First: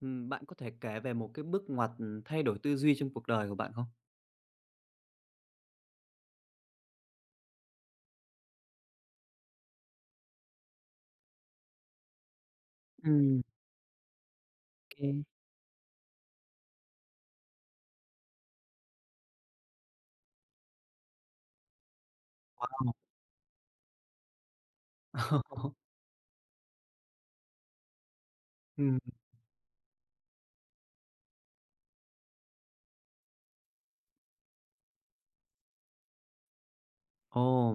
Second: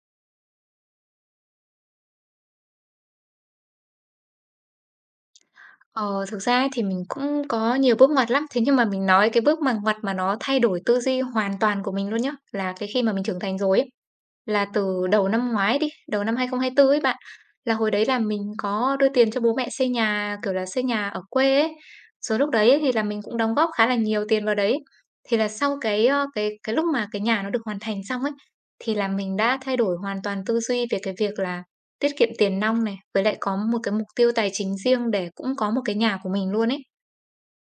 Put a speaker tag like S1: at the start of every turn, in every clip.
S1: Bạn có thể kể về một cái bước ngoặt, thay đổi tư duy trong cuộc đời của bạn không?
S2: Ờ, thực ra ấy thì mình cũng có nhiều bước ngoặt lắm. Thế nhưng mà mình nói cái bước ngoặt mà nó thay đổi tư duy hoàn toàn của mình luôn nhá, là cái khi mà mình trưởng
S1: Ừm,
S2: thành rồi ấy, là từ
S1: ok
S2: đầu năm ngoái đi, đầu năm 2024 ấy bạn, là hồi đấy là mình có đưa tiền cho bố mẹ xây nhà, kiểu là, xây nhà ở quê ấy. Rồi lúc
S1: ờ.
S2: đấy ấy thì là mình cũng đóng góp khá là nhiều tiền vào đấy. Thì là sau cái, cái lúc mà cái nhà nó được hoàn thành xong ấy, thì
S1: Ừm,
S2: là mình đã thay đổi hoàn toàn tư duy về cái việc là tiết kiệm tiền nong này, với lại có một cái mục tiêu tài chính riêng để cũng có một cái nhà của mình luôn ấy.
S1: ồ,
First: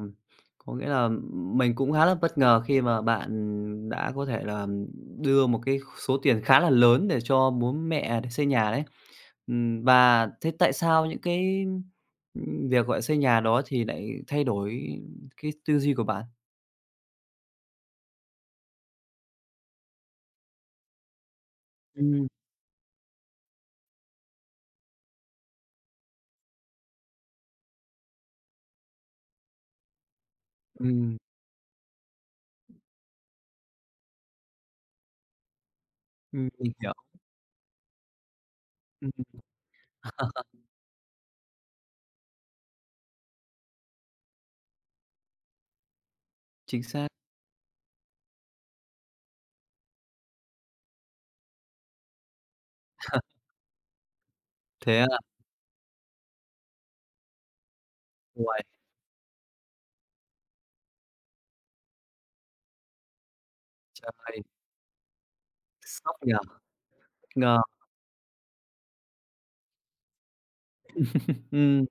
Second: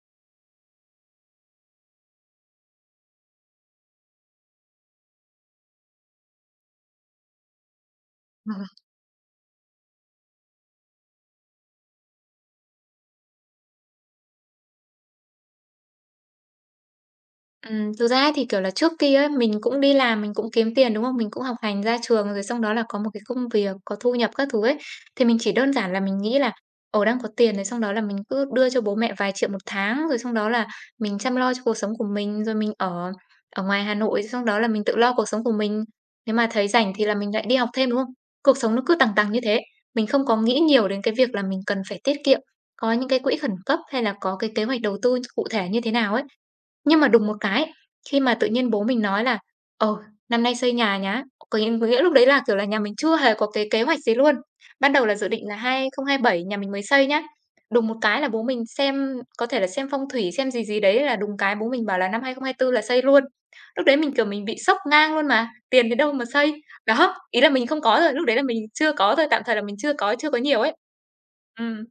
S1: có nghĩa là mình cũng khá là bất ngờ khi mà bạn đã có thể là đưa một cái số tiền khá là lớn để cho bố mẹ để xây nhà đấy. Và thế tại sao những cái, việc, gọi là, xây nhà đó thì lại thay đổi cái tư duy của bạn?
S2: Thực ra ấy thì, kiểu là, trước kia ấy, mình cũng đi làm, mình cũng kiếm tiền, đúng không? Mình cũng học hành ra trường
S1: Ừm.
S2: rồi xong đó là có một cái công việc, có thu nhập các thứ ấy. Thì mình chỉ đơn giản là mình nghĩ là, ờ, đang có tiền rồi xong đó là mình cứ đưa cho bố mẹ vài triệu một tháng, rồi xong đó là mình
S1: Ừm,
S2: chăm lo cho cuộc sống của mình, rồi mình ở ở ngoài Hà Nội, rồi xong đó là mình tự lo cuộc sống của mình. Nếu mà thấy
S1: mình
S2: rảnh
S1: hiểu.
S2: thì là mình lại đi học thêm, đúng không? Cuộc sống nó cứ tằng
S1: ừm,
S2: tằng như thế, mình không có nghĩ nhiều đến cái việc là mình cần phải tiết kiệm, có những cái quỹ khẩn cấp hay là có cái kế hoạch đầu tư cụ thể như thế nào ấy.
S1: Chính
S2: Nhưng mà
S1: xác.
S2: đùng một cái, khi mà tự nhiên bố mình nói là "Ờ, năm nay xây nhà nhá." Có nghĩa lúc đấy là, kiểu là, nhà mình chưa hề có cái kế hoạch gì luôn. Ban
S1: Thế
S2: đầu
S1: à?
S2: là dự định là 2027 nhà mình mới xây nhá. Đùng một cái là bố
S1: Uầy,
S2: mình xem có thể là xem phong thủy, xem gì gì đấy là đùng cái bố mình bảo là năm 2024 là xây luôn. Lúc đấy mình, kiểu,
S1: trời,
S2: mình bị sốc ngang luôn mà, tiền đến đâu
S1: sốc
S2: mà
S1: nhỉ?
S2: xây. Đó, ý là
S1: Ngờ,
S2: mình không có rồi, lúc đấy là mình chưa có thôi, tạm thời là mình chưa có nhiều ấy. Ừm,
S1: ừm,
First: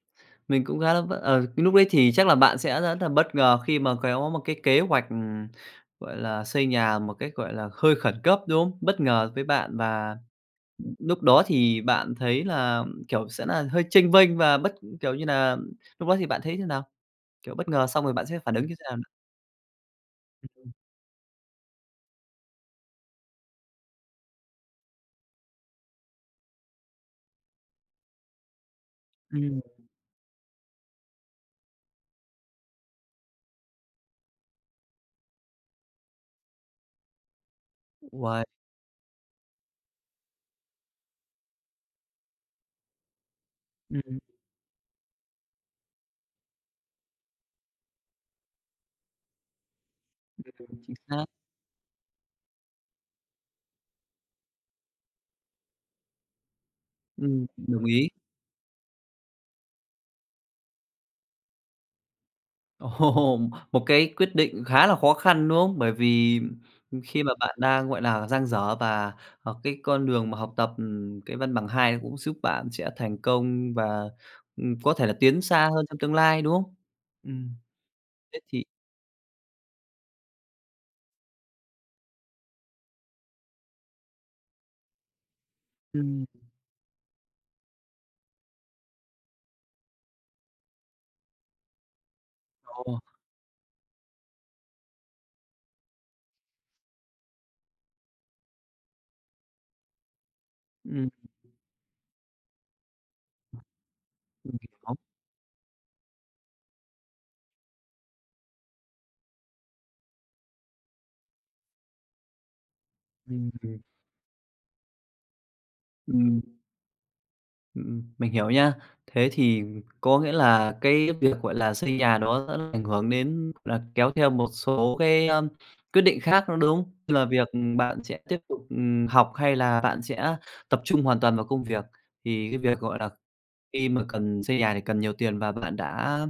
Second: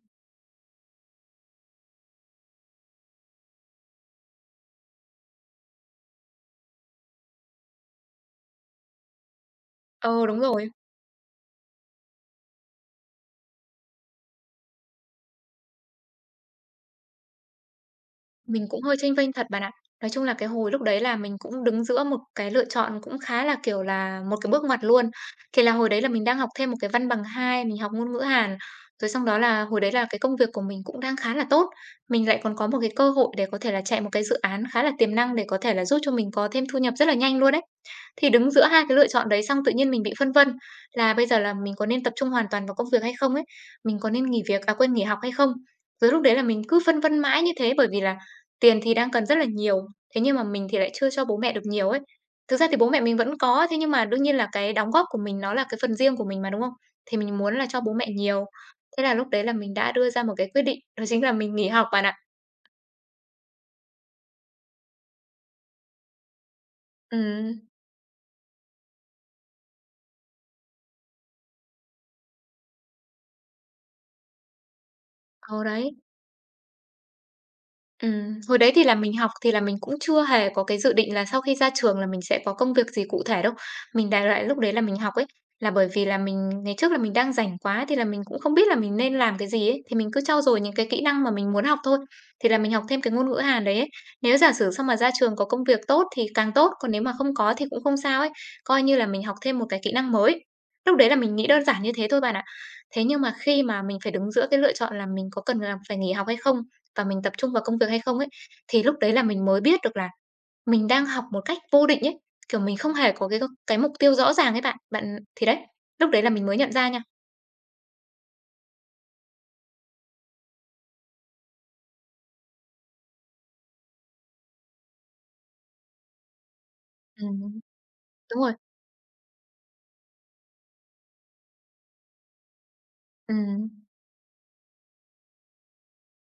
S1: mình cũng khá là bất ờ, Cái lúc đấy thì chắc là bạn sẽ rất là bất ngờ khi mà có một cái kế hoạch, gọi là, xây nhà một cách, gọi là, hơi khẩn cấp, đúng không? Bất ngờ với bạn và
S2: ừ, ờ đúng rồi.
S1: lúc đó thì bạn thấy là, kiểu, sẽ là hơi chênh vênh và bất kiểu như là, lúc đó thì bạn thấy thế nào? Kiểu, bất ngờ xong rồi bạn sẽ phản ứng
S2: Mình
S1: như
S2: cũng
S1: thế
S2: hơi
S1: nào?
S2: chênh vênh thật bạn ạ. Nói chung là cái hồi lúc đấy là mình cũng đứng giữa một cái lựa chọn cũng khá là, kiểu là, một cái bước ngoặt luôn. Thì là hồi đấy là mình đang học thêm một cái văn bằng 2 mình học ngôn ngữ Hàn. Rồi xong đó
S1: Ừm,
S2: là hồi đấy là cái công việc của mình cũng đang khá là tốt, mình lại còn có một cái cơ hội để có thể là chạy một cái dự án khá là tiềm năng để có thể là giúp cho mình có thêm thu nhập rất là nhanh luôn đấy. Thì
S1: Uầy.
S2: đứng giữa hai cái lựa chọn đấy xong tự nhiên mình bị phân vân là bây giờ là mình có nên tập trung hoàn toàn vào công việc hay không ấy, mình có
S1: ừm,
S2: nên nghỉ việc à, quên, nghỉ học hay không? Rồi lúc đấy là mình cứ phân vân mãi như thế bởi vì là tiền thì đang cần rất là nhiều, thế nhưng mà mình thì lại
S1: Chính
S2: chưa cho
S1: xác.
S2: bố mẹ được nhiều ấy. Thực ra thì bố mẹ mình vẫn có, thế nhưng mà đương nhiên là cái đóng góp của mình nó là cái phần riêng của mình mà, đúng không? Thì mình muốn là cho
S1: Đồng
S2: bố mẹ
S1: ý.
S2: nhiều. Thế là lúc đấy là mình đã đưa ra một cái quyết định, đó chính là mình nghỉ học bạn ạ.
S1: Ồ, một cái quyết định khá là khó khăn, đúng không? Bởi vì khi mà
S2: Ừ,
S1: bạn đang, gọi là, dang dở và, cái con đường mà học tập, cái văn bằng 2 cũng giúp bạn sẽ thành công và, có thể là tiến
S2: ồ
S1: xa hơn
S2: đấy.
S1: trong tương lai, đúng không? Ừm, thế
S2: Hồi
S1: thì
S2: đấy thì là mình học thì là mình cũng chưa hề có cái dự định là sau khi ra trường là mình sẽ có công việc gì cụ thể đâu. Mình đại loại lúc đấy là mình học ấy, là bởi vì là
S1: ừm,
S2: mình ngày trước là mình đang rảnh quá thì là mình cũng không biết là mình nên làm cái gì ấy, thì mình cứ trau dồi những cái kỹ năng mà mình muốn học thôi. Thì là mình học
S1: ồ,
S2: thêm cái ngôn ngữ Hàn đấy ấy. Nếu giả sử sau mà ra trường có công việc tốt thì càng tốt, còn nếu mà không có thì cũng không sao ấy, coi như là mình học thêm một cái kỹ năng mới. Lúc đấy
S1: ừm,
S2: là mình nghĩ đơn giản như thế thôi bạn ạ. Thế nhưng mà khi mà mình phải đứng giữa
S1: mình
S2: cái lựa
S1: hiểu.
S2: chọn là mình có cần là phải nghỉ học hay không, và mình tập trung vào công việc hay không ấy, thì lúc đấy là mình mới biết được là mình đang học một cách vô định ấy, kiểu, mình không hề có cái
S1: ừm,
S2: mục tiêu rõ ràng ấy bạn. Bạn thì đấy, lúc đấy là mình
S1: ừm.
S2: mới nhận ra nha.
S1: Mình hiểu nha. Thế thì có nghĩa là cái việc, gọi là, xây nhà đó sẽ ảnh hưởng đến là kéo theo một số cái, quyết định khác nữa, đúng không? Như là
S2: Ừm,
S1: việc, bạn sẽ tiếp
S2: đúng rồi,
S1: tục, học hay là bạn sẽ tập trung hoàn toàn vào công việc. Thì cái việc, gọi là,
S2: ừm,
S1: khi mà cần xây nhà thì cần nhiều tiền và bạn đã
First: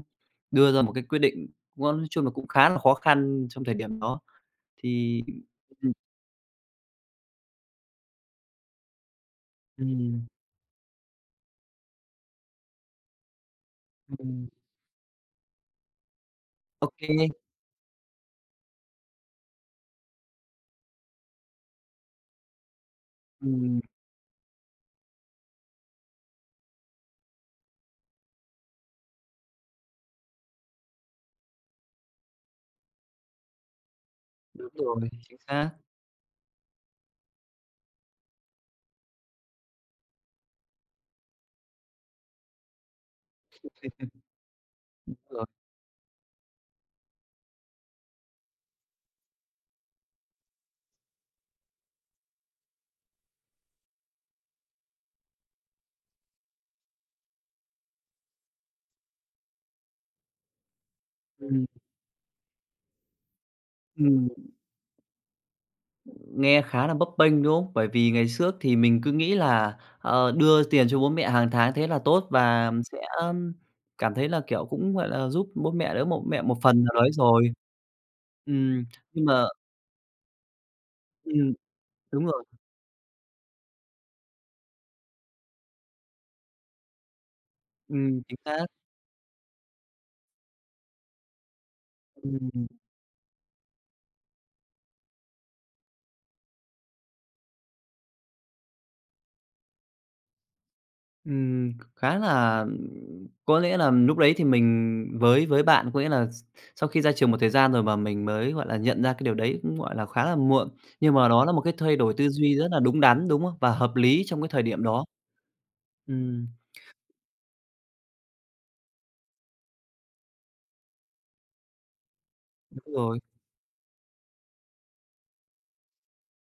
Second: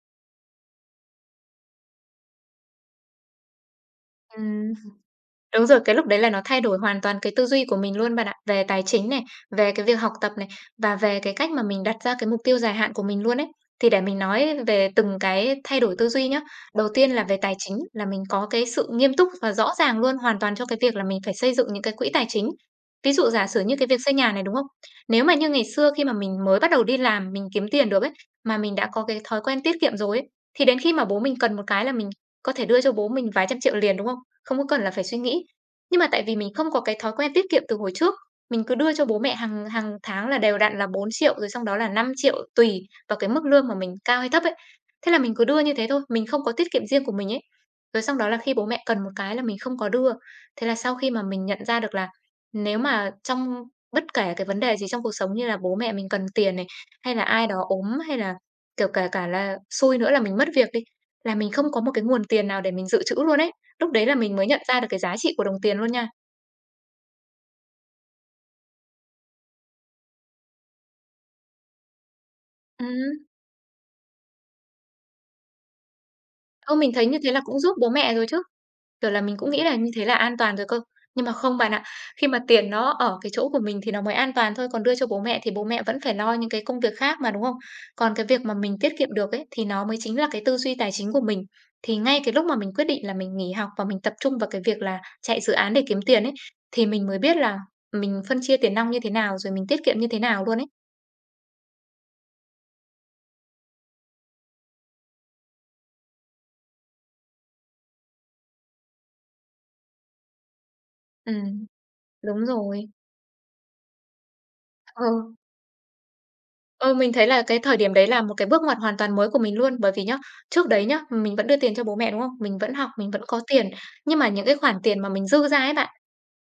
S1: đưa ra một cái quyết định nó nói chung là cũng khá là khó khăn trong thời điểm đó.
S2: ừm.
S1: Thì
S2: Đúng rồi,
S1: ừm,
S2: cái lúc đấy là nó thay đổi hoàn toàn cái tư duy của mình luôn bạn ạ, về tài chính này, về cái việc học
S1: ừm,
S2: tập này và về cái cách mà mình đặt ra cái mục tiêu dài hạn của mình luôn ấy. Thì để mình
S1: ừm,
S2: nói về từng cái thay đổi tư duy nhá.
S1: Ô
S2: Đầu tiên
S1: kê,
S2: là về tài chính là mình có cái sự nghiêm túc và rõ ràng luôn hoàn toàn cho cái việc là mình phải xây dựng những cái quỹ tài chính. Ví dụ giả sử như cái việc xây nhà này, đúng không? Nếu mà như ngày xưa khi mà mình mới bắt đầu đi làm, mình kiếm tiền được ấy, mà mình đã có cái thói quen tiết kiệm rồi ấy, thì đến khi mà bố mình cần một cái là mình có thể đưa cho bố mình vài trăm triệu liền, đúng không? Không có
S1: đúng
S2: cần là
S1: rồi,
S2: phải suy
S1: chính
S2: nghĩ.
S1: xác,
S2: Nhưng mà tại vì mình không có cái thói quen tiết kiệm từ hồi trước, mình cứ đưa cho bố mẹ hàng hàng tháng là đều đặn là 4 triệu rồi xong đó là 5 triệu tùy vào cái mức lương mà mình cao hay thấp ấy. Thế
S1: đúng
S2: là mình cứ
S1: rồi.
S2: đưa như thế thôi, mình không có tiết kiệm riêng của mình ấy. Rồi xong đó là khi bố mẹ cần một cái là mình không có đưa. Thế là sau khi mà mình nhận ra được là nếu mà trong bất kể cái vấn đề gì trong cuộc sống như là bố mẹ mình cần tiền này, hay là ai đó ốm hay là, kiểu, cả cả là xui nữa là mình mất việc đi, là mình không
S1: ừm,
S2: có một cái nguồn tiền nào để mình dự trữ luôn ấy. Lúc đấy là
S1: ừm.
S2: mình mới nhận ra được cái giá trị của đồng tiền luôn nha.
S1: Nghe khá là bấp bênh, đúng không? Bởi vì ngày trước thì mình cứ nghĩ là, đưa tiền cho bố mẹ hàng tháng thế là tốt và sẽ
S2: Ừm,
S1: cảm thấy là, kiểu, cũng, gọi là, giúp bố mẹ, đỡ một mẹ một
S2: ơ,
S1: phần
S2: mình
S1: nào
S2: thấy
S1: đấy
S2: như thế là
S1: rồi.
S2: cũng giúp bố mẹ rồi chứ,
S1: Ừm,
S2: kiểu là,
S1: nhưng
S2: mình
S1: mà
S2: cũng nghĩ là như thế là an toàn rồi cơ. Nhưng mà
S1: ừm,
S2: không bạn ạ,
S1: đúng
S2: khi mà
S1: rồi.
S2: tiền nó ở cái chỗ của mình thì nó mới an toàn thôi, còn đưa cho bố mẹ thì bố mẹ vẫn phải lo những cái công việc khác mà, đúng không? Còn cái
S1: Chính
S2: việc mà
S1: xác.
S2: mình tiết kiệm được ấy, thì nó mới chính là cái tư duy tài chính của mình. Thì ngay cái lúc mà
S1: Ừm,
S2: mình quyết định là mình nghỉ học và mình tập trung vào cái việc là chạy dự án để kiếm tiền ấy, thì mình mới biết là mình phân chia tiền nong như thế nào, rồi mình tiết kiệm như thế nào luôn ấy.
S1: khá là Có lẽ là lúc đấy thì mình với bạn có nghĩa là sau khi ra trường một thời gian rồi mà mình mới, gọi là, nhận ra cái điều đấy cũng, gọi là, khá là muộn. Nhưng mà đó là một
S2: Ừm,
S1: cái thay đổi tư
S2: đúng
S1: duy rất là
S2: rồi.
S1: đúng đắn, đúng không? Và hợp lý trong cái thời điểm
S2: Ờ,
S1: đó. Ừm,
S2: ờ, mình thấy là cái thời điểm đấy là một cái bước ngoặt hoàn toàn mới của mình luôn. Bởi vì nhá, trước đấy nhá, mình vẫn đưa tiền cho bố mẹ, đúng không? Mình vẫn học,
S1: Đúng
S2: mình
S1: rồi.
S2: vẫn có tiền, nhưng mà những cái khoản tiền mà mình dư ra ấy bạn,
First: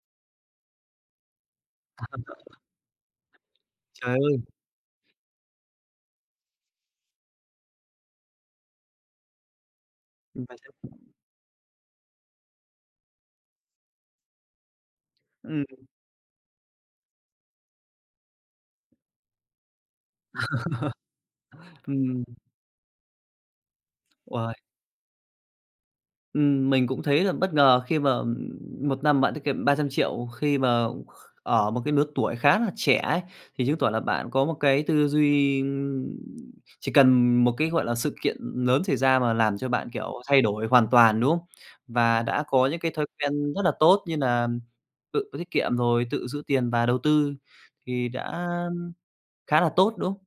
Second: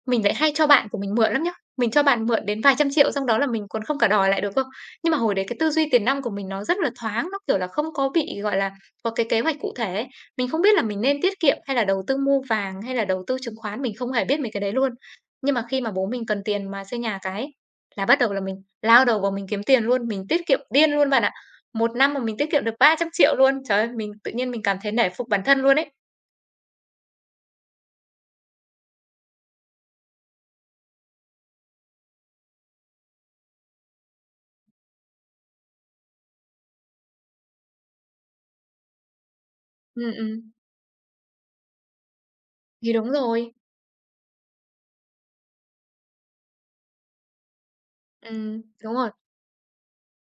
S2: mình lại hay cho bạn của mình mượn lắm nhá. Mình cho bạn mượn đến vài trăm triệu xong đó là mình còn không cả
S1: Trời
S2: đòi
S1: ơi!
S2: lại được cơ. Nhưng mà hồi đấy cái tư duy tiền nong của mình nó rất là thoáng, nó, kiểu là, không có bị, gọi là, có cái kế hoạch cụ thể ấy. Mình
S1: Phải
S2: không biết là
S1: thế.
S2: mình nên tiết kiệm hay là đầu tư mua vàng hay là đầu tư chứng khoán, mình không hề biết mấy cái đấy luôn. Nhưng mà
S1: Ừm,
S2: khi mà bố mình cần tiền mà xây nhà là bắt đầu là mình lao đầu vào mình kiếm tiền luôn, mình tiết kiệm điên luôn bạn ạ. Một năm mà
S1: ừm,
S2: mình tiết kiệm được 300 triệu luôn. Trời ơi, mình tự nhiên
S1: uầy,
S2: mình cảm thấy nể phục bản thân luôn ấy.
S1: mình cũng thấy là bất ngờ khi mà, một năm bạn tiết kiệm 300 triệu khi mà ở một cái lứa tuổi khá là trẻ ấy, thì chứng tỏ là bạn có một cái tư duy, chỉ cần một cái, gọi là, sự kiện lớn xảy ra mà làm cho bạn,
S2: Ừ,
S1: kiểu,
S2: ừm.
S1: thay đổi hoàn toàn, đúng không? Và đã có những cái
S2: Thì
S1: thói
S2: đúng rồi.
S1: quen rất là tốt như là tự tiết kiệm rồi tự giữ tiền và đầu tư thì đã
S2: Đúng rồi.
S1: khá là tốt, đúng không?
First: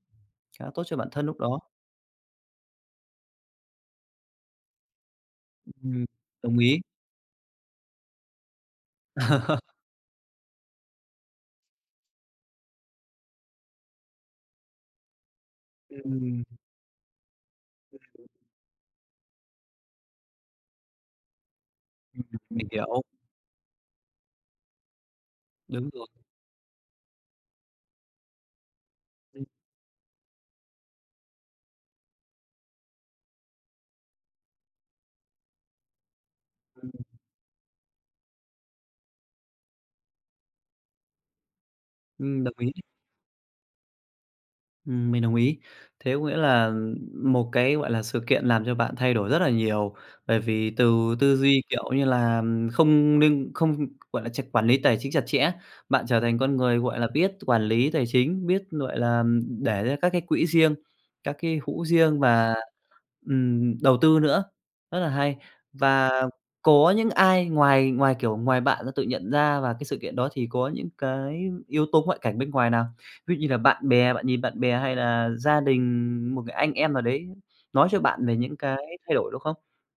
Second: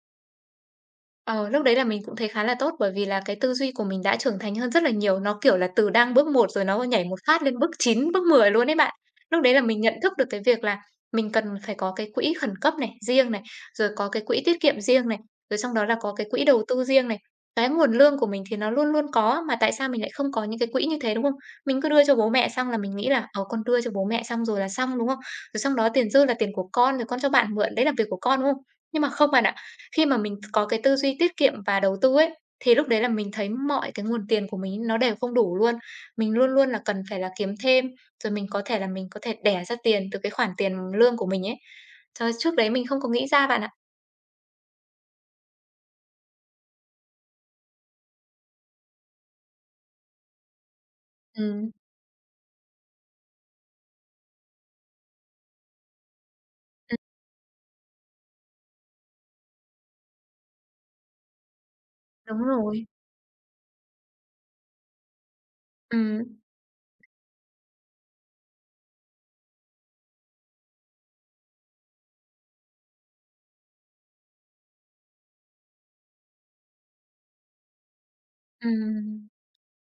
S1: Khá tốt cho bản thân lúc
S2: Ờ,
S1: đó.
S2: lúc đấy là mình cũng thấy khá là tốt, bởi vì là cái tư duy của mình đã trưởng thành hơn rất là nhiều. Nó, kiểu là, từ
S1: Ừm,
S2: đang bước một
S1: Đồng
S2: rồi
S1: ý.
S2: nó nhảy một phát lên bước 9 bước 10 luôn đấy bạn. Lúc đấy là mình nhận thức được cái việc là mình cần phải có cái quỹ khẩn cấp này, riêng này, rồi có cái quỹ tiết kiệm riêng này, rồi trong đó là
S1: Ừm,
S2: có cái
S1: ừm.
S2: quỹ đầu tư riêng này. Cái nguồn lương của mình thì nó luôn luôn có, mà tại sao mình lại không có những cái quỹ như thế, đúng không? Mình cứ đưa cho bố mẹ
S1: Mình
S2: xong là mình
S1: hiểu,
S2: nghĩ là, ờ, con đưa cho bố mẹ xong rồi là xong, đúng không? Rồi xong đó
S1: đúng rồi.
S2: tiền dư là tiền của con, rồi con cho bạn mượn, đấy là việc của con, đúng không? Nhưng mà không bạn
S1: Ừm,
S2: ạ, khi mà mình có cái tư duy tiết kiệm và đầu tư ấy, thì lúc đấy là mình thấy mọi cái nguồn tiền của mình nó đều không đủ luôn. Mình luôn luôn là
S1: ừm.
S2: cần phải là kiếm thêm, rồi mình có thể đẻ ra tiền từ cái khoản tiền lương của mình ấy. Trời,
S1: Đồng
S2: trước đấy
S1: ý.
S2: mình không có nghĩ ra bạn ạ.
S1: Mình đồng ý. Thế có nghĩa là một cái, gọi là, sự kiện làm cho bạn thay đổi rất là nhiều, bởi vì từ tư duy,
S2: Ừm.
S1: kiểu như là, không, gọi là, chặt quản lý tài chính chặt chẽ, bạn trở thành con người,
S2: Ừm,
S1: gọi là, biết quản lý tài chính, biết, gọi là, để ra các cái quỹ riêng, các cái hũ riêng
S2: đúng
S1: và,
S2: rồi.
S1: đầu tư nữa, rất là hay. Và
S2: Ừm,
S1: có những ai ngoài ngoài, kiểu, ngoài bạn đã tự nhận ra và cái sự kiện đó thì có những cái yếu tố ngoại cảnh bên ngoài nào? Ví dụ như là bạn bè, bạn nhìn bạn bè hay là gia đình, một cái anh em nào đấy nói cho bạn về những cái thay
S2: ừm.
S1: đổi đúng không?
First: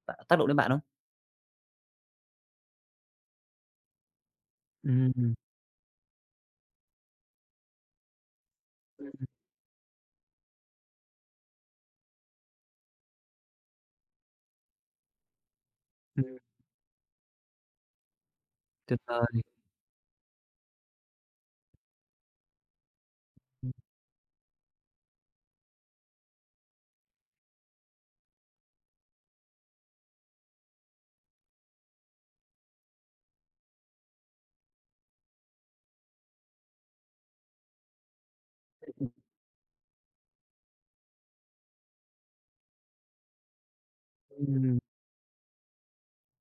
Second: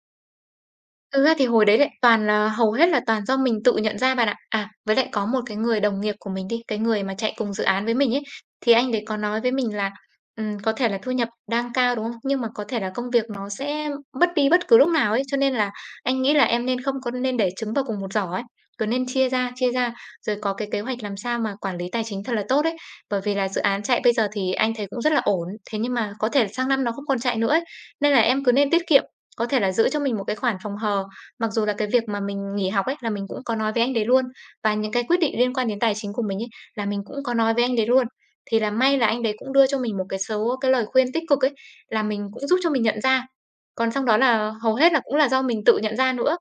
S1: Bạn tác động đến bạn không?
S2: Thực ra thì hồi đấy lại toàn là hầu hết là toàn do mình tự nhận ra bạn ạ. À, với lại có
S1: Ừm,
S2: một cái người đồng nghiệp của mình đi, cái người mà chạy cùng dự án với mình ấy, thì anh đấy có nói với mình là, có thể là thu nhập đang cao, đúng không? Nhưng mà có thể là công việc nó sẽ mất đi bất cứ lúc nào ấy, cho nên là anh nghĩ
S1: ừm,
S2: là em nên không có nên để trứng vào cùng một giỏ ấy, cứ
S1: Tuyệt
S2: nên
S1: vời.
S2: chia ra, rồi có cái kế hoạch làm sao mà quản lý tài chính thật là tốt ấy. Bởi vì là dự án chạy bây giờ thì anh thấy cũng rất là ổn, thế nhưng mà có thể sang năm nó không còn chạy nữa ấy, nên là em cứ nên tiết kiệm, có thể là giữ cho mình một cái khoản phòng hờ, mặc dù là cái việc mà mình nghỉ học ấy là mình cũng có nói với anh đấy luôn, và những cái quyết định liên quan đến tài chính của mình ấy là mình cũng có nói với anh đấy luôn. Thì là may là anh đấy cũng đưa cho mình một cái số cái lời khuyên tích cực ấy, là mình cũng giúp cho mình nhận ra. Còn sau đó là hầu hết là cũng là do mình tự nhận ra nữa.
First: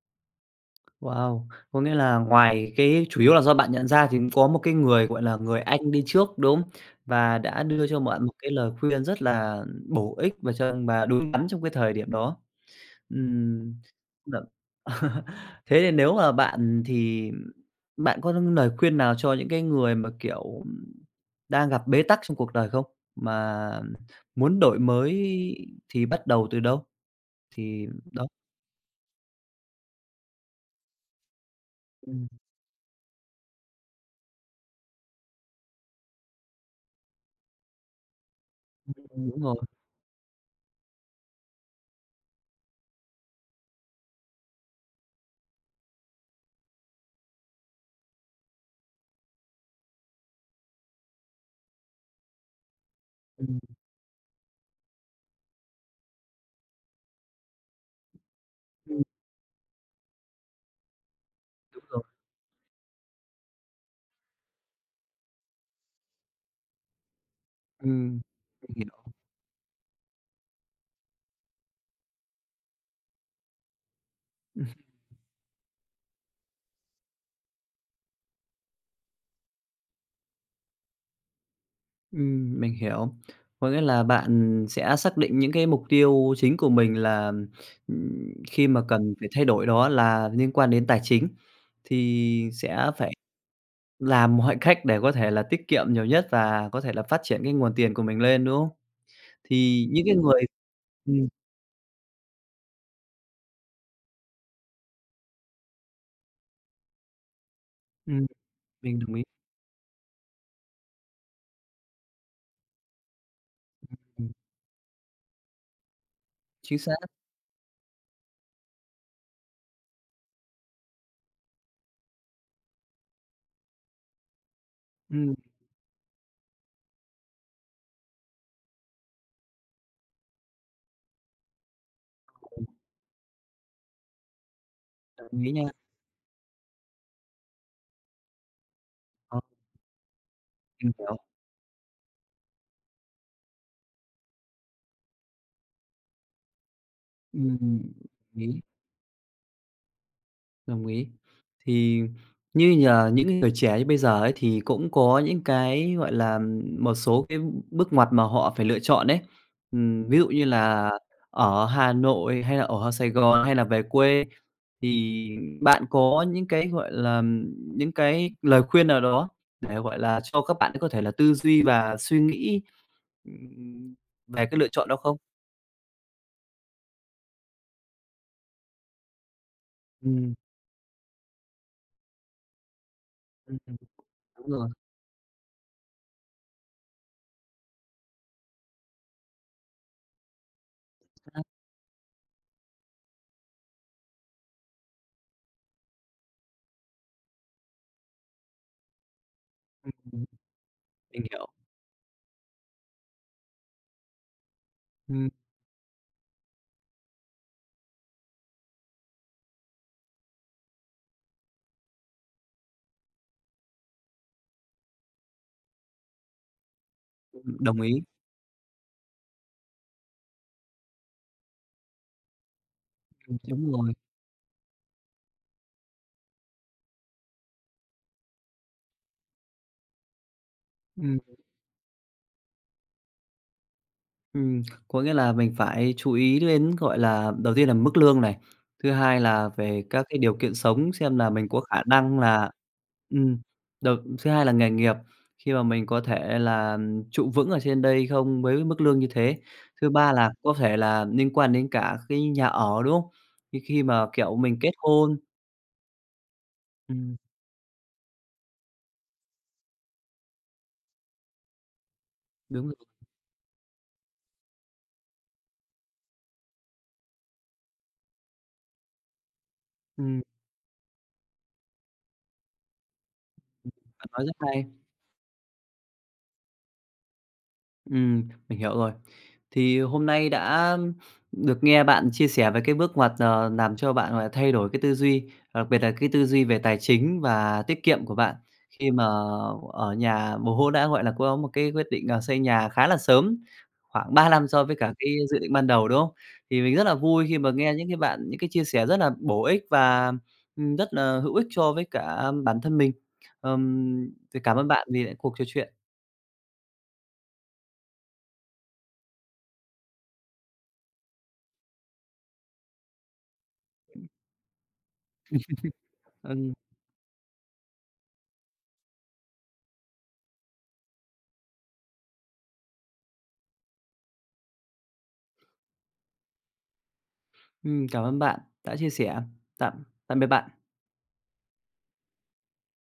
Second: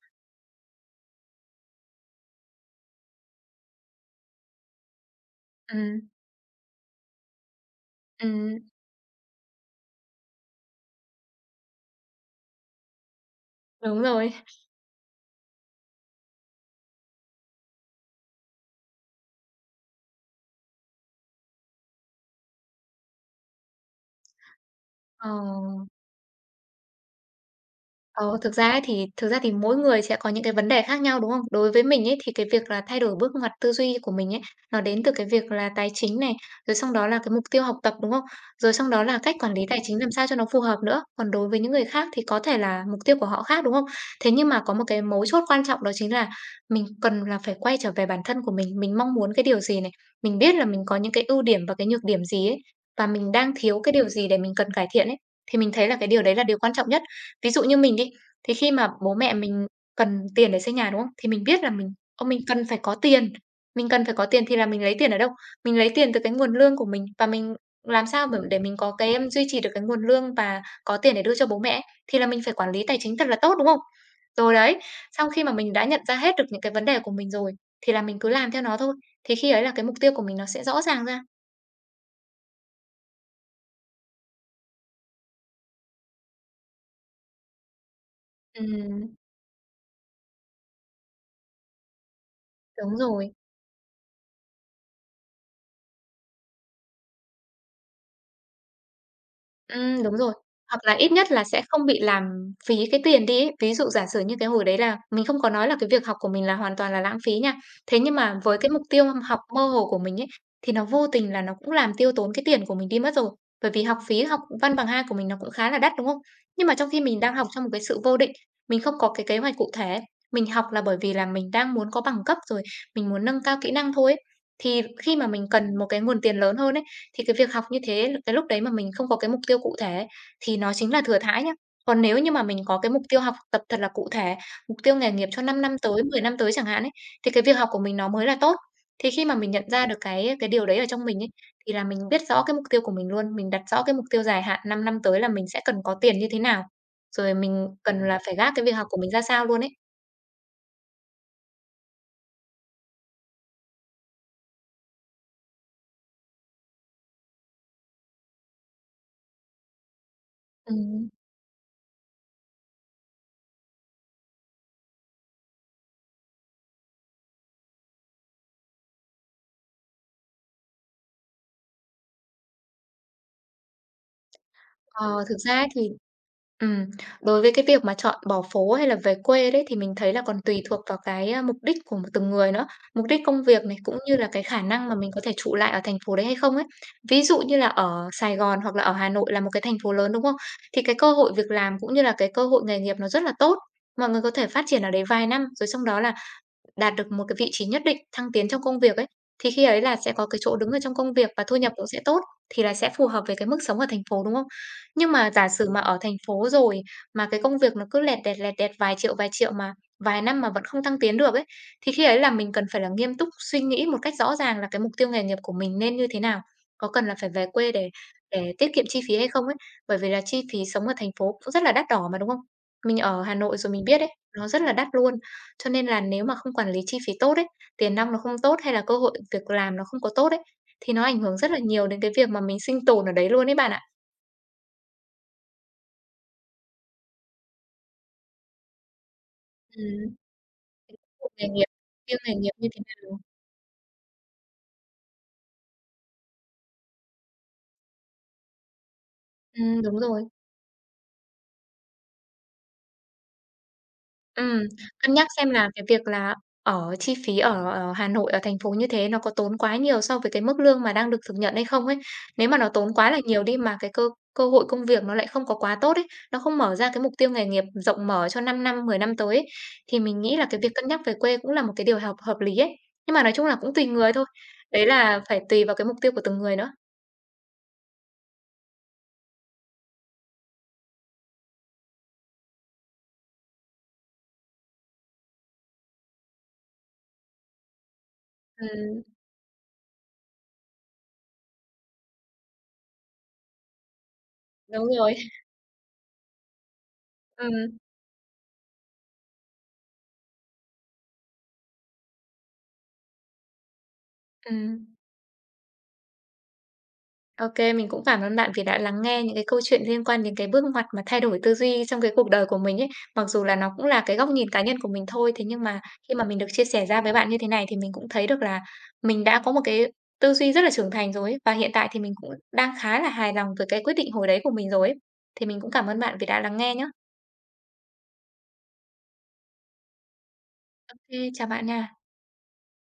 S1: Wow! Có nghĩa là ngoài cái chủ yếu là do bạn nhận ra thì cũng có một cái người, gọi là, người anh
S2: Ừm,
S1: đi trước, đúng không? Và đã đưa cho bạn một cái
S2: ừm,
S1: lời khuyên rất là bổ ích và đúng đắn trong cái thời điểm đó. Ừm.
S2: đúng rồi.
S1: Dạ. Thế thì nếu mà bạn có lời khuyên nào cho những cái người mà, kiểu, đang gặp bế tắc trong cuộc đời không? Mà muốn đổi mới
S2: Ờ.
S1: thì bắt đầu từ đâu? Thì đó,
S2: Ờ, thực ra thì mỗi người sẽ có những cái vấn đề khác nhau, đúng không? Đối với mình ấy,
S1: ừm,
S2: thì cái việc là thay đổi bước ngoặt tư duy của mình ấy, nó đến từ cái việc là tài chính này, rồi xong đó là cái mục tiêu học tập, đúng không? Rồi xong đó là cách
S1: Đúng
S2: quản
S1: rồi.
S2: lý tài chính làm sao cho nó phù hợp nữa. Còn đối với những người khác thì có thể là mục tiêu của họ khác, đúng không? Thế nhưng mà có một cái mấu chốt quan trọng đó chính là mình cần là phải quay trở về bản thân của mình mong muốn cái điều gì này, mình biết là mình có những cái ưu điểm và cái nhược điểm gì ấy, và mình đang
S1: Ừm,
S2: thiếu cái điều gì để mình cần cải thiện ấy, thì mình thấy là cái điều đấy là điều quan trọng nhất. Ví dụ như mình đi, thì khi mà
S1: ừm,
S2: bố mẹ mình cần tiền để xây nhà, đúng không? Thì mình biết là
S1: Đúng
S2: mình
S1: rồi.
S2: "Ô, mình cần phải có tiền." Mình cần phải có tiền thì là mình lấy tiền ở đâu? Mình lấy tiền từ cái nguồn lương của mình và mình làm
S1: Ừm,
S2: sao mà để
S1: mình
S2: mình có
S1: hiểu.
S2: cái, duy trì được cái nguồn lương và có tiền để đưa cho bố mẹ ấy, thì là mình phải quản lý tài chính thật là tốt, đúng không? Rồi đấy, sau khi mà mình đã nhận ra hết được những cái vấn đề của mình rồi, thì là mình cứ làm theo nó thôi, thì khi ấy là cái mục tiêu của mình nó sẽ rõ ràng ra.
S1: Mình hiểu. Có nghĩa là bạn sẽ xác định những cái mục tiêu chính của mình là, khi mà cần
S2: Ừm.
S1: phải thay đổi đó là liên quan đến tài chính, thì sẽ
S2: Đúng
S1: phải
S2: rồi.
S1: làm mọi cách để có thể là tiết kiệm nhiều nhất và có thể là phát triển cái nguồn tiền của mình lên, đúng không? Thì những cái
S2: Đúng rồi.
S1: người
S2: Hoặc là ít
S1: ừm,
S2: nhất là sẽ không bị làm phí cái tiền đi ấy. Ví dụ giả sử như cái hồi đấy là mình không có nói là cái việc học của mình là hoàn toàn là lãng phí nha. Thế nhưng
S1: ừm,
S2: mà với cái mục
S1: mình
S2: tiêu
S1: đồng ý.
S2: học mơ hồ của mình ấy, thì nó vô tình là nó cũng làm tiêu tốn cái tiền của mình đi mất rồi. Bởi vì học phí
S1: ừm,
S2: học Văn bằng 2 của mình nó cũng khá là đắt, đúng không? Nhưng mà
S1: Chính
S2: trong
S1: xác.
S2: khi mình đang học trong một cái sự vô định, mình không có cái kế hoạch cụ thể. Mình học là bởi vì là mình đang muốn có bằng cấp rồi, mình muốn nâng cao kỹ năng thôi ấy. Thì khi mà
S1: ừm,
S2: mình cần một cái nguồn tiền lớn hơn ấy, thì cái việc học như thế, cái lúc đấy mà mình không có cái mục tiêu cụ thể thì nó chính là thừa thãi nhá. Còn nếu như mà mình có cái mục tiêu học tập thật là cụ thể, mục tiêu nghề nghiệp cho
S1: Đồng ý
S2: 5
S1: nha.
S2: năm tới, 10 năm tới chẳng hạn ấy, thì cái việc học của mình nó mới là tốt. Thì khi mà
S1: Ờ,
S2: mình nhận ra được cái điều đấy ở
S1: mình
S2: trong
S1: hiểu.
S2: mình ấy, thì là mình biết rõ cái mục tiêu của mình luôn, mình đặt rõ cái mục tiêu dài hạn 5 năm tới là mình sẽ cần có tiền như thế nào, rồi mình
S1: ừm,
S2: cần là phải
S1: Đồng
S2: gác
S1: ý.
S2: cái việc học của mình ra sao luôn ấy.
S1: Đồng ý. Thì như nhờ những người trẻ như bây giờ ấy thì cũng có những cái, gọi là, một số cái bước ngoặt mà họ phải lựa chọn đấy. Ví dụ như là
S2: Ừm.
S1: ở Hà Nội hay là ở Sài Gòn hay là về quê thì bạn có những cái, gọi là, những cái lời khuyên nào đó để, gọi là, cho các bạn có thể là tư duy và suy nghĩ, ừm, về cái lựa chọn đó
S2: Ờ,
S1: không?
S2: thực ra ấy thì, ừm, đối với cái việc mà chọn bỏ phố hay là về quê đấy thì mình thấy là
S1: Ừm,
S2: còn tùy thuộc vào cái, mục đích của từng người nữa, mục đích công
S1: ừm,
S2: việc
S1: ừm,
S2: này, cũng như là cái
S1: Đúng
S2: khả
S1: rồi.
S2: năng mà mình có thể trụ lại ở thành phố đấy hay không ấy. Ví dụ như là ở Sài Gòn hoặc là ở Hà Nội là một cái thành phố lớn, đúng không? Thì cái cơ hội
S1: Xác.
S2: việc làm cũng như là cái cơ hội nghề nghiệp nó rất là tốt, mọi người có thể phát triển ở đấy vài năm, rồi xong đó là đạt được một cái vị trí nhất định, thăng tiến trong công việc ấy, thì khi ấy là sẽ
S1: Ừm,
S2: có cái chỗ đứng ở trong công
S1: mình
S2: việc và
S1: hiểu.
S2: thu nhập cũng sẽ tốt, thì là sẽ phù hợp với cái mức sống ở thành phố, đúng không? Nhưng
S1: Ừm,
S2: mà giả sử mà ở thành phố rồi mà cái công việc nó cứ lẹt đẹt vài triệu mà vài năm mà vẫn không thăng tiến được ấy, thì khi ấy là mình cần phải là nghiêm túc suy nghĩ một cách rõ ràng là cái mục tiêu nghề nghiệp của mình nên như thế nào, có cần là phải về quê
S1: Đồng
S2: để
S1: ý.
S2: để tiết kiệm chi phí hay không ấy, bởi vì là chi phí sống ở thành phố cũng rất là đắt đỏ mà, đúng không? Mình ở Hà Nội rồi
S1: Đúng
S2: mình
S1: rồi.
S2: biết đấy, nó rất là đắt luôn. Cho nên là nếu mà không quản lý chi phí tốt ấy, tiền nong nó không tốt hay là cơ hội việc làm nó không có tốt ấy, thì nó ảnh
S1: Ừm,
S2: hưởng rất là nhiều đến cái việc mà mình sinh tồn ở đấy luôn ấy bạn ạ.
S1: ừm, có nghĩa là mình phải chú ý đến, gọi là, đầu tiên là mức lương này, thứ hai là về các
S2: Ừm.
S1: cái điều kiện sống xem
S2: Ví
S1: là
S2: nghề
S1: mình có
S2: nghiệp,
S1: khả
S2: riêng
S1: năng
S2: nghề nghiệp
S1: là
S2: như thế nào.
S1: ừm, đầu thứ hai là nghề nghiệp, khi mà mình có thể là trụ vững ở trên đây không với mức lương như thế. Thứ
S2: Đúng
S1: ba
S2: rồi.
S1: là có thể là liên quan đến cả cái nhà ở, đúng không? Khi khi mà, kiểu, mình
S2: Ừm,
S1: kết
S2: cân
S1: hôn.
S2: nhắc xem là cái việc là ở chi
S1: ừm,
S2: phí ở ở Hà Nội, ở thành phố như thế, nó có tốn quá nhiều so với cái mức lương mà đang được thực nhận hay không ấy. Nếu mà
S1: Đúng
S2: nó
S1: rồi.
S2: tốn quá là nhiều đi mà cái cơ cơ hội công việc nó lại không có quá tốt ấy, nó không mở ra cái mục tiêu nghề nghiệp rộng mở cho 5 năm, 10 năm tới ấy, thì mình
S1: ừm,
S2: nghĩ là cái việc cân nhắc về quê cũng là một cái điều hợp hợp lý ấy. Nhưng mà nói chung là cũng tùy
S1: Bạn
S2: người thôi,
S1: nói rất hay.
S2: đấy là phải tùy vào cái mục tiêu của từng người nữa.
S1: Mình hiểu rồi. Thì hôm nay đã được nghe bạn chia sẻ về cái bước ngoặt, làm cho bạn, gọi là, thay đổi cái tư duy, đặc biệt là cái tư duy về tài chính và tiết kiệm của bạn khi
S2: Ừm,
S1: mà ở nhà bố hô đã, gọi là, có một cái quyết định, xây nhà khá là sớm, khoảng 3 năm so với
S2: đúng
S1: cả cái
S2: rồi.
S1: dự định ban đầu, đúng không? Thì mình rất là vui khi mà nghe
S2: Ừm,
S1: những cái chia sẻ rất là bổ ích và, rất là hữu ích cho với cả bản thân mình. Ừm, thì cảm ơn
S2: ừm.
S1: bạn vì lại cuộc trò chuyện.
S2: OK, mình cũng cảm ơn bạn vì đã lắng nghe những cái câu chuyện liên quan đến cái bước ngoặt mà thay đổi tư duy trong cái cuộc đời của mình ấy. Mặc dù là nó cũng là cái góc nhìn cá nhân của mình thôi, thế nhưng mà khi mà mình được
S1: Ừm.
S2: chia sẻ ra với bạn như thế này thì mình cũng thấy được là mình đã có một cái tư duy rất là trưởng thành rồi ấy, và hiện tại thì mình cũng đang khá là hài lòng với cái quyết định hồi đấy của mình rồi ấy. Thì mình cũng cảm ơn bạn vì đã lắng nghe nhé.
S1: Cảm ơn bạn đã chia sẻ. Tạm tạm biệt bạn.
S2: OK, chào bạn nha.